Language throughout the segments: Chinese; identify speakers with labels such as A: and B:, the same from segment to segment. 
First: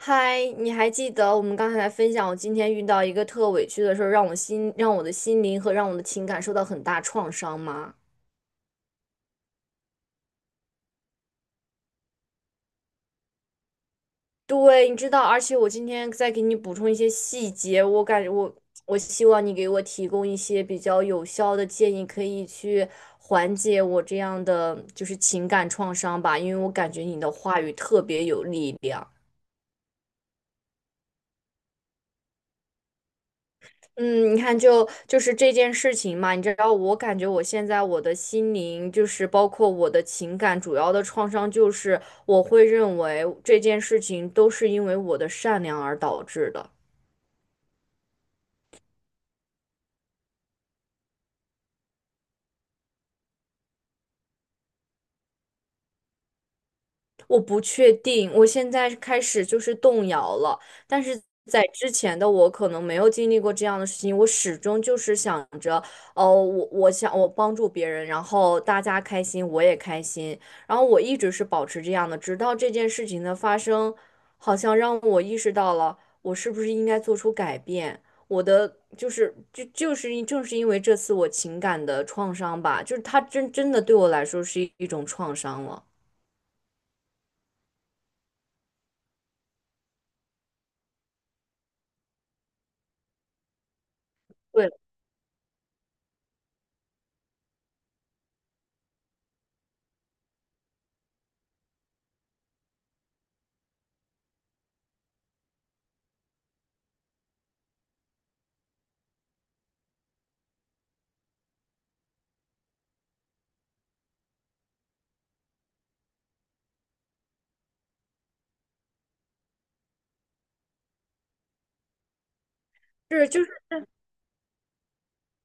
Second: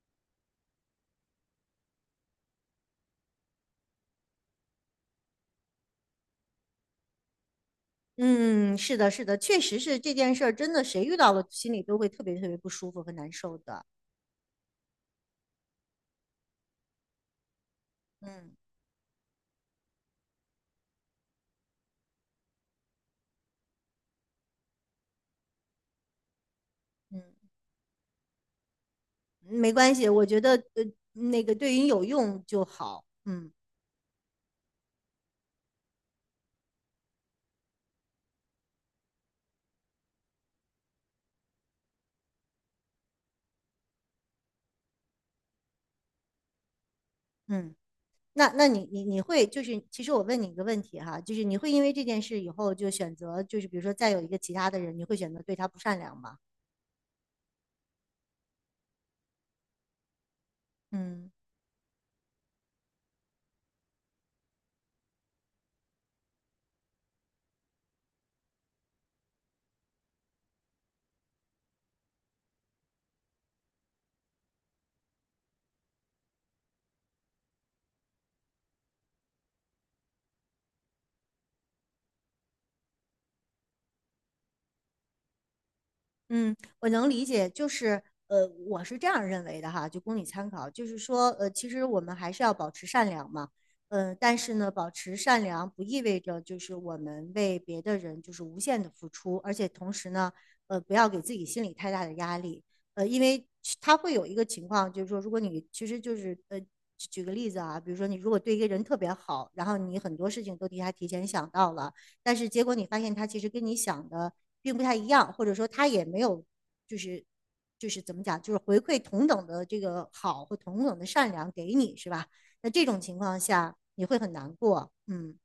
A: 嗨，你还记得我们刚才在分享我今天遇到一个特委屈的事儿，让我的心灵和让我的情感受到很大创伤吗？
B: 嗯，是的，是的，确实是这件事儿，真的谁遇到了，心里都会特别特别不舒服和难受的。
A: 对，你知道，而且我今天再给你补充一些细节，我感觉我
B: 嗯
A: 我希望你给我提供一些比较有效的建议，可以去缓解我这样的就是情感创伤吧，因为我感觉
B: 嗯，
A: 你的话语特别有力量。
B: 没关系，我觉得那个对于你有用就好。嗯
A: 嗯，你看就，就是这件事情嘛，你知道，我感觉我现在我的心灵，就是包括我的情感，主要的创伤就是我会认为这件事情都是因为我的善良而导致的。
B: 嗯，那你会就是，其实我问你一个问题哈，就是你会因为这件事以后就选择，就是比如说再有一个其他的人，你会选择对他不善良吗？
A: 我不确定，我现在开始就是动摇了。但是
B: 嗯。
A: 在之前的我可能没有经历过这样的事情，我始终就是想着，哦，我想我帮助别人，然后大家开心，我也开心。然后我一直是保持这样的，直到这件事情的发生，好像让我意识到了，我是不是应该做出改变。我的就是就就是因正是因为这次我情感的创伤吧，就是它真的对我来说是一种创伤了。
B: 嗯，我能理解，就是我是这样认为的哈，就供你参考。就是说，其实我们还是要保持善良嘛。但是
A: 对，
B: 呢，保持善良不意味着就是我们为别的人就是无限的付出，而且同时呢，不要给自己心里太大的压力。因为其他会有一个情况，就是说，如果你其实就是举个例子啊，比如说你如果对一个人特别好，然后你很多事情都替他提前想到了。但是结果你发现他其实跟你想的并不太一样，或者说他也没有就是就是怎么讲，就是回馈同等的这个好或同等的善良给你，是吧？那这种情
A: 是，
B: 况
A: 就是
B: 下你会很难过。嗯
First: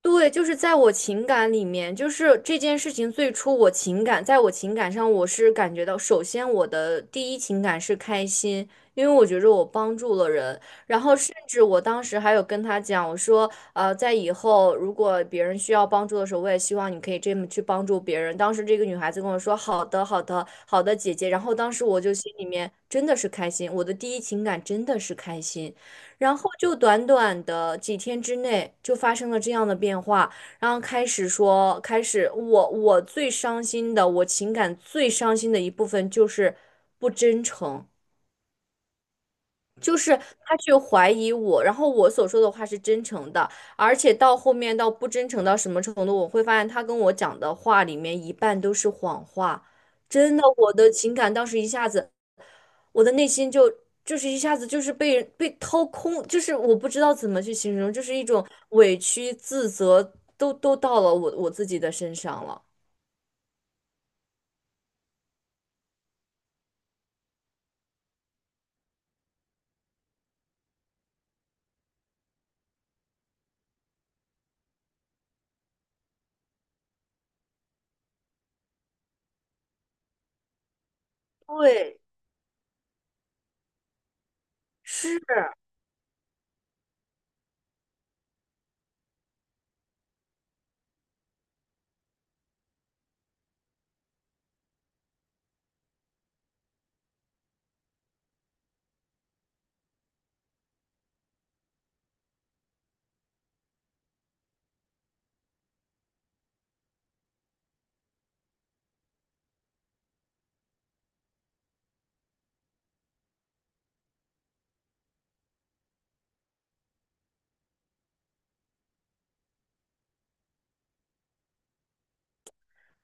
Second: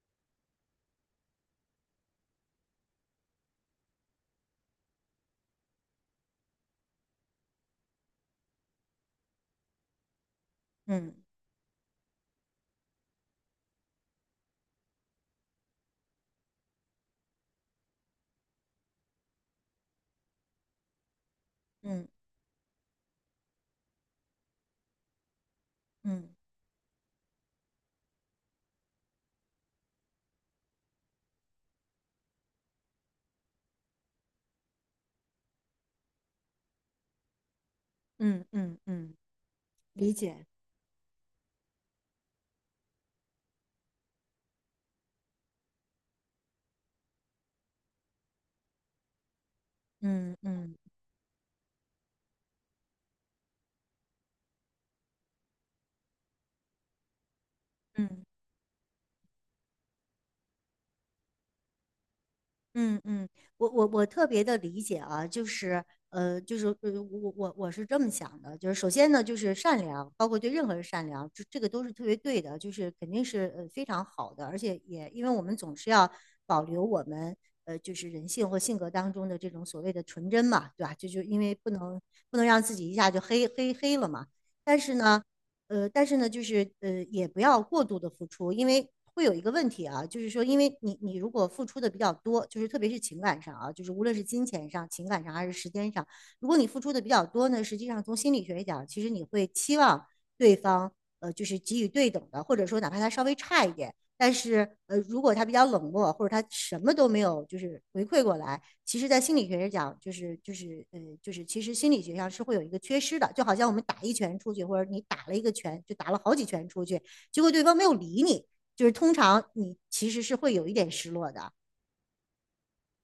A: 对，就是在我情感里面，就是这件事情最初我情感，在我情感上，我是感觉到，首先我的第一情感是开心，因为我觉着我帮助了人，然后
B: 嗯
A: 甚至我当时还有跟他讲，我说，在以后如果别人需要帮助的时候，我也希望你可以这么去帮助别人。当时这个女孩子跟我说，好的，好的，好的，姐姐。然后当时我
B: 嗯
A: 就心里面真的是开心，我的第一情感真的是开心。
B: 嗯
A: 然后就短短的几天之内就发生了这样的变化，开始我最伤心的，我情感最伤心的一部分就是不真诚，
B: 嗯嗯嗯，
A: 就
B: 理
A: 是
B: 解，
A: 他去怀疑我，然后我所说的话是真诚的，而且到后面到不真诚到什么程度，我会发现他跟我讲的话里面一半都是谎话。
B: 嗯
A: 真的，我
B: 嗯
A: 的情感当时一下子。我的内心就一下子就是被掏空，就是我不知道怎么去形容，就是
B: 嗯。
A: 一种委屈、自责，都到了我自己的身上了。
B: 嗯嗯，我特别的理解啊，就是我是这么想的，就是首先呢，就是善良，包括对任何人善良，这个都是特别对的，就是肯定是非常好的，而且也因为我们总是要保留我们就是人性或性格当中的这种所谓的纯真嘛，对吧？就因为不能
A: 对，
B: 让自己一下就黑黑黑了嘛。但是呢，
A: 是。
B: 但是呢，就是也不要过度的付出，因为会有一个问题啊，就是说，因为你如果付出的比较多，就是特别是情感上啊，就是无论是金钱上、情感上还是时间上，如果你付出的比较多呢，实际上从心理学讲，其实你会期望对方就是给予对等的，或者说哪怕他稍微差一点，但是如果他比较冷漠，或者他什么都没有就是回馈过来。其实，在心理学上讲，就是其实心理学上是会有一个缺失的，就好像我们打一拳出去，或者你打了一个拳，就打了好几拳出去，结果对方没有理你，就是通常你其实是会有一点失落的。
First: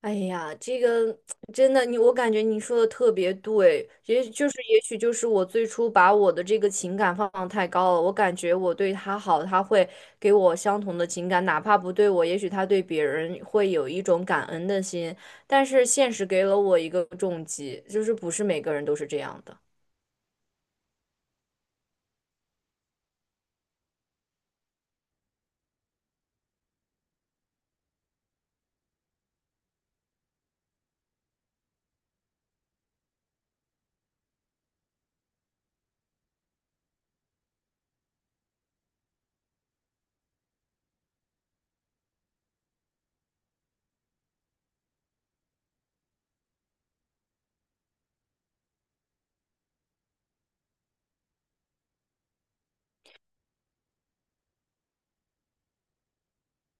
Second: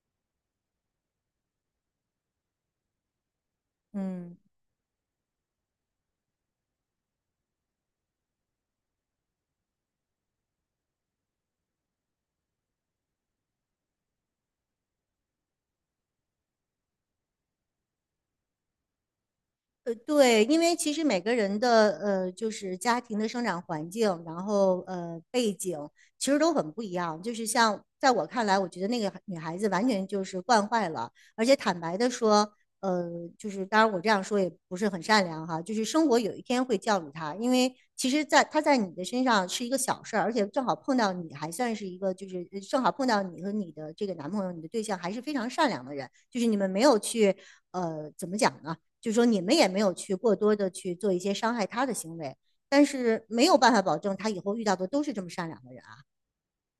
A: 哎呀，这个真的，你我感觉你说的特别对，也
B: 嗯。
A: 就是也许就是我最初把我的这个情感放得太高了，我感觉我对他好，他会给我相同的情感，哪怕不对我，也许他对别人会有一种感恩的心，但是现实给了我一个重击，就是不是每个人都是这样的。
B: 对，因为其实每个人的就是家庭的生长环境，然后背景，其实都很不一样。就是像在我看来，我觉得那个女孩子完全就是惯坏了，而且坦白的说，呃，就是当然我这样说也不是很善良哈，就是生活有一天会教育她，因为其实在她在你的身上是一个小事儿，而且正好碰到你还算是一个正好碰到你和你的这个男朋友、你的对象还是非常善良的人，就是你们没有去怎么讲呢？就是说你们也没有去过多的去做一些伤害他的行为，但是没有办法保证他以后遇到的都是这么善良的人啊。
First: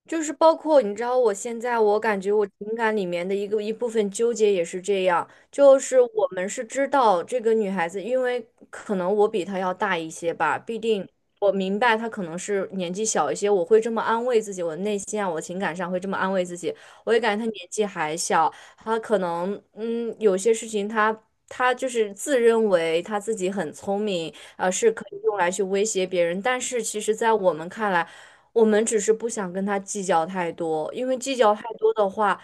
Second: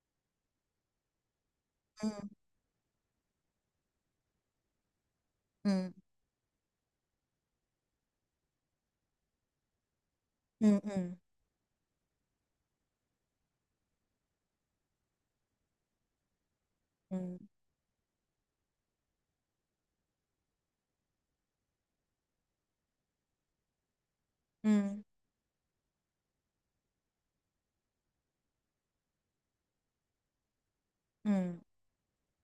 A: 就是包括你知道，我现在我感
B: 嗯
A: 觉我情感里面的一部分纠结也是这样，就
B: 嗯
A: 是我们是知道这个女孩子，因为可能我比她要大一些吧，必
B: 嗯
A: 定
B: 嗯
A: 我明白她可能是年纪小一些，我会这么安慰自己，我内心啊，我情感上会这么安慰自己，我也感
B: 嗯
A: 觉她年纪还小，她可能有些事情她。她就是自认为她自己很聪明，是
B: 嗯
A: 可以用来去威胁别人，但是其实，在我们看来，我们只是不想跟他计较太多，因为计较
B: 嗯，
A: 太多的话，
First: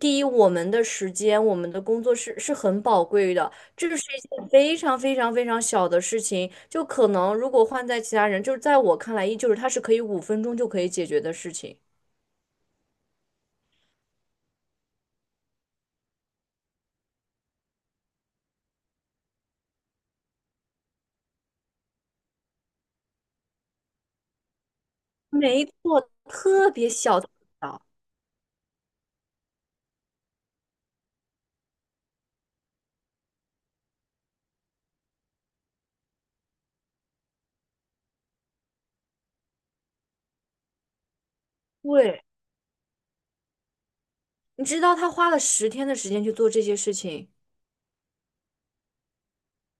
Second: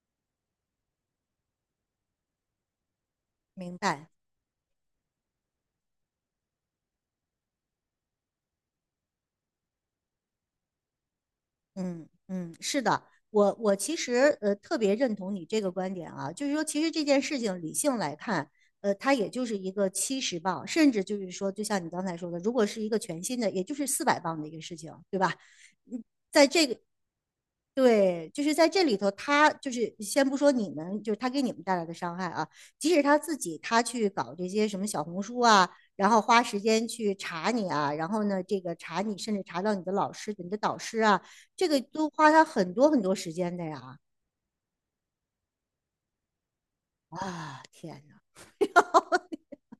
A: 第一，我们的时间、我们的工作是很宝贵的，
B: 明
A: 这是
B: 白。
A: 一件非常非常非常小的事情，就可能如果换在其他人，就是在我看来，依旧是他是可以五分钟就可以解决的事情。
B: 嗯嗯，是的，我其实特别认同你这个观点啊，就是说其实这件事情理性来看，它也就是一个70磅，甚至就是说，就像你刚才说的，如果是一个全新的，也就是400磅的一个事情，对吧？
A: 没错，特别小，特别小。
B: 对，就是在这里头，他就是先不说你们，就是他给你们带来的伤害啊，即使他自己他去搞这些什么小红书啊，然后花时间去查你啊，然后呢，这个查你，甚至查到你的老师、你的导师啊，这个都
A: 对，
B: 花他很多很多时间的呀。
A: 你知道他花了10天的时间去做这些事情。
B: 啊，天哪！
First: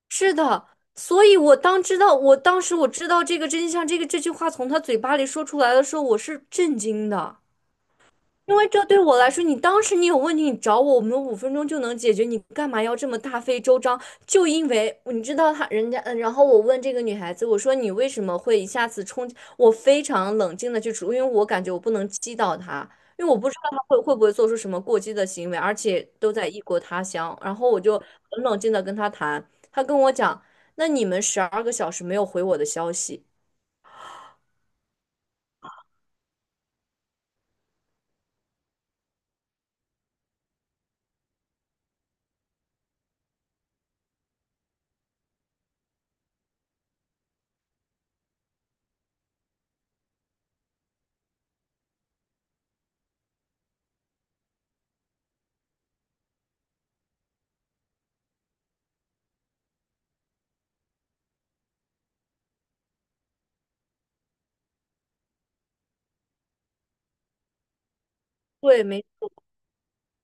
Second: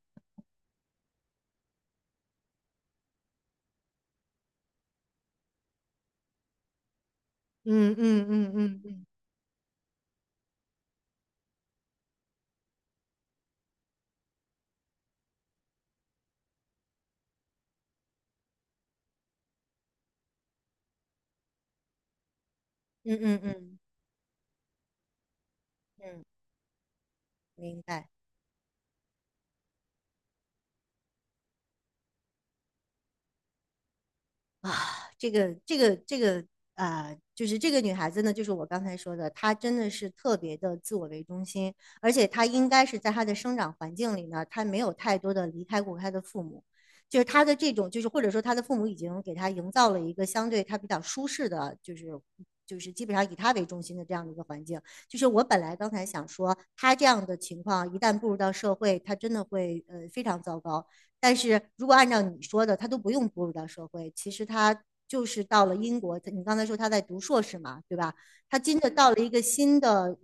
A: 是的，所以我当时我知道这个真相，这句话从他嘴巴里说出来的时候，我是震惊的。
B: 嗯嗯嗯
A: 因为
B: 嗯
A: 这对
B: 嗯，
A: 我来说，你当时你有问题，你找我，我们五分钟就能解决，你干嘛要这么大费周章？就因为你知道他人家，嗯，然后我问这个女孩子，我说你为什么会一下子冲？我非常冷静的去处，因为我感觉我不能激到她，
B: 嗯
A: 因为我
B: 嗯
A: 不知道她
B: 嗯
A: 会不会做出什么过激的行为，而且
B: 嗯，
A: 都在异国他乡，然后我
B: 明
A: 就
B: 白。
A: 很冷静的跟她谈，她跟我讲，那你们12个小时没有回我的消息。
B: 啊，这个这个这个就是这个女孩子呢，就是我刚才说的，她真的是特别的自我为中心，而且她应该是在她的生长环境里呢，她没有太多的离开过她的父母，就是她的这种，就是或者说她的父母已经给她营造了一个相对她比较舒适的，就是基本上以她为中心的这样的一个环境。就是我本来刚才想说，她这样的情况一旦步入到社会，她真的会非常糟糕。但是如果按照你说的，他都不用步入到社会，其实他就是到了英国，你刚才说他在读硕士嘛，对吧？他真
A: 对，
B: 的
A: 没。
B: 到了一个新的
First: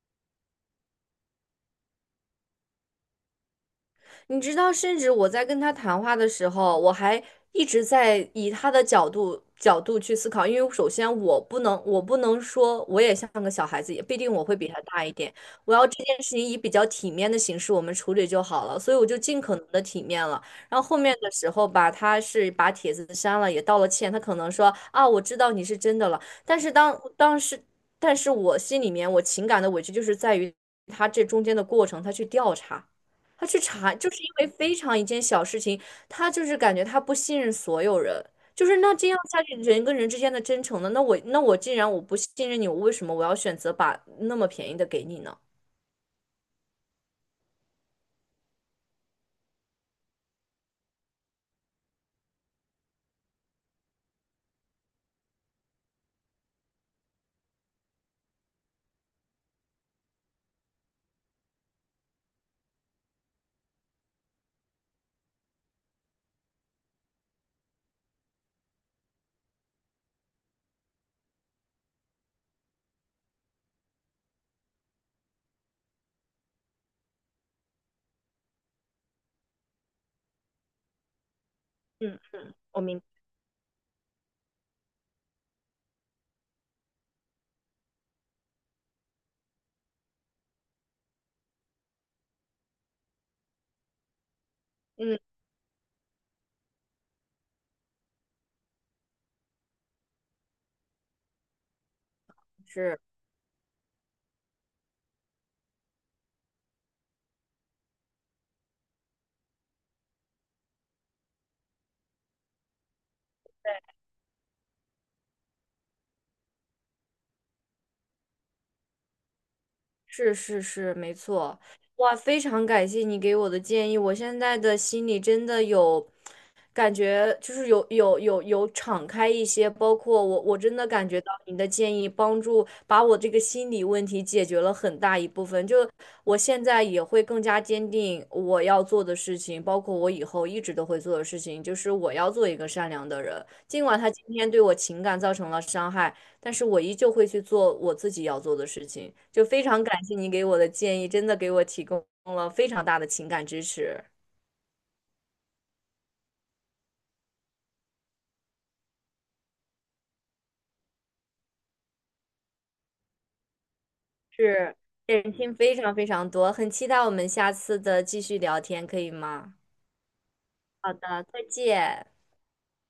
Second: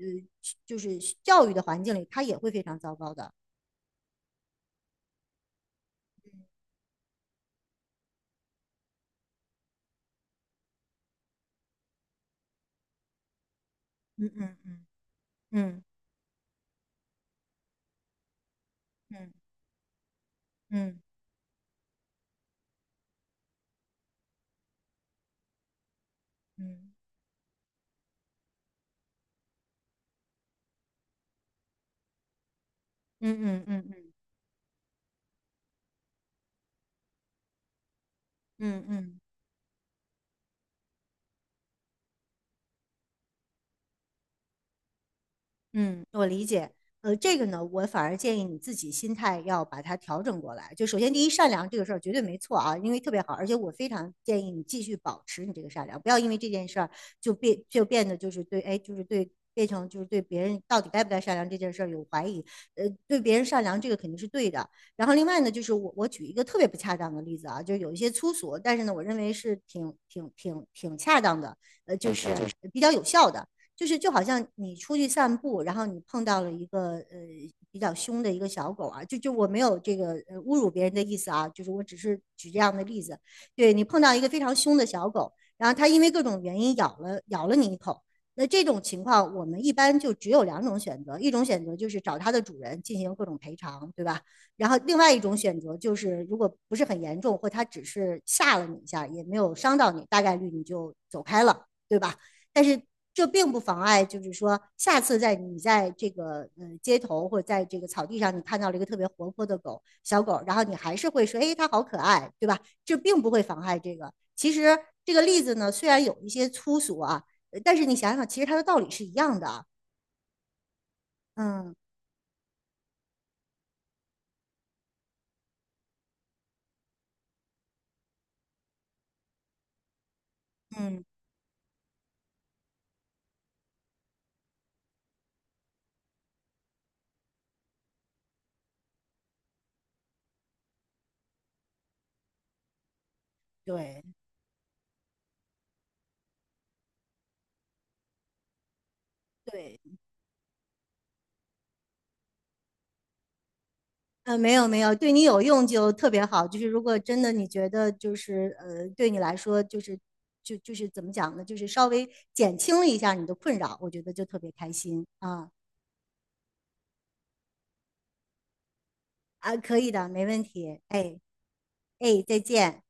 B: 就是教育的环境里，他也会非常糟糕的。
A: 你知道，甚至我在跟他谈话的时候，我还一直在以他的角度去思考，因为首先我不能，我不能说我也像个小孩子，也必
B: 嗯
A: 定我会比他
B: 嗯
A: 大一点。我
B: 嗯
A: 要这件事情以比较体面的形式我们处理就好了，所以我就尽
B: 嗯
A: 可能的体面了。然后后
B: 嗯
A: 面的时候吧，他是把帖子删了，也道了歉，他可能说啊，我知道你是真的了，但是
B: 嗯
A: 当时，但是我心里面我情感的委屈就是在于他这中间的过程，他去调查。
B: 嗯
A: 他去
B: 嗯嗯嗯嗯嗯嗯
A: 查，就
B: 嗯。
A: 是因为非常一件小事情，他就是感觉他不信任所有人，
B: 嗯嗯嗯
A: 就是
B: 嗯
A: 那这样
B: 嗯
A: 下去，人跟人之间的真诚呢？那我既然我不信任你，我为什么要选择把那么便宜的给你呢？
B: 嗯，我理解。这个呢，我反而建议你自己心态要把它调整过来。就首先，第一，善良这个事儿绝对没错啊，因为特别好，而且我非常建议你继续保持你这个善良，不要因为这件事儿就变得就是对，哎，就是对。变成就是对别人到底该不该善良这件事儿有怀疑。对别人善良这个肯定是对的。然后另外呢，就是我举一个特别不恰当的例子啊，就是有一些粗俗，但是呢，我认为是挺恰当的，就是比较有效的。就是就好像你出去散步，然后你碰到了一个比较凶的一个小狗啊，就我没有这个侮辱别人的意思啊，就是我只
A: 嗯，
B: 是举这样
A: 我
B: 的例
A: 明。
B: 子。对，你碰到一个非常凶的小狗，然后它因为各种原因咬了你一口，那这种情况我们一般就只有两种选择，一种选择就是找它的主人进行各种赔偿，对吧？然后另外
A: 嗯。
B: 一种选择就是，如果不是很严重，或它只是吓了你一下，也没有伤到你，大概率你就走开了，对吧？但是
A: 是。
B: 这并不妨碍，就是说下次在你在这个街头或者在这个草地上，你看到了一个特别活泼的狗小狗，然后你还是会说，哎，它好可爱，对吧？这并不会妨碍这个。其实这个例子呢，虽然有一些粗俗啊，但是你想想，其实它的道理是一样的啊。
A: 是是是，没错。
B: 嗯
A: 哇，非常感谢你给我的建议，我现在的心里真的有感觉，就是有敞开一些，包括我真的
B: 嗯，
A: 感觉到你的建议帮助把我这个心理问题解决了很大一部分，就我现在也会更加坚定我要做的事情，包括我以后一直都会做的事情，就是我要做一个善良的人，尽管
B: 对
A: 他今天对我情感造成了伤害。但是我依旧会去做我自己要做的事情。就非常
B: 对。
A: 感谢你给我的建议，真的给我提供了非常大的情感支持，
B: 没有没有，对你有用就特别好。就是如果真的你觉得就是对你来说就是就是怎么讲呢？就是稍微减轻了一下你的困扰，我觉得就特别开
A: 是
B: 心
A: 减
B: 啊。
A: 轻非常非常多。很期待我们下次的继续聊天，可以吗？
B: 啊，可以的，没问题。
A: 好
B: 哎
A: 的，再见。
B: 哎，再见。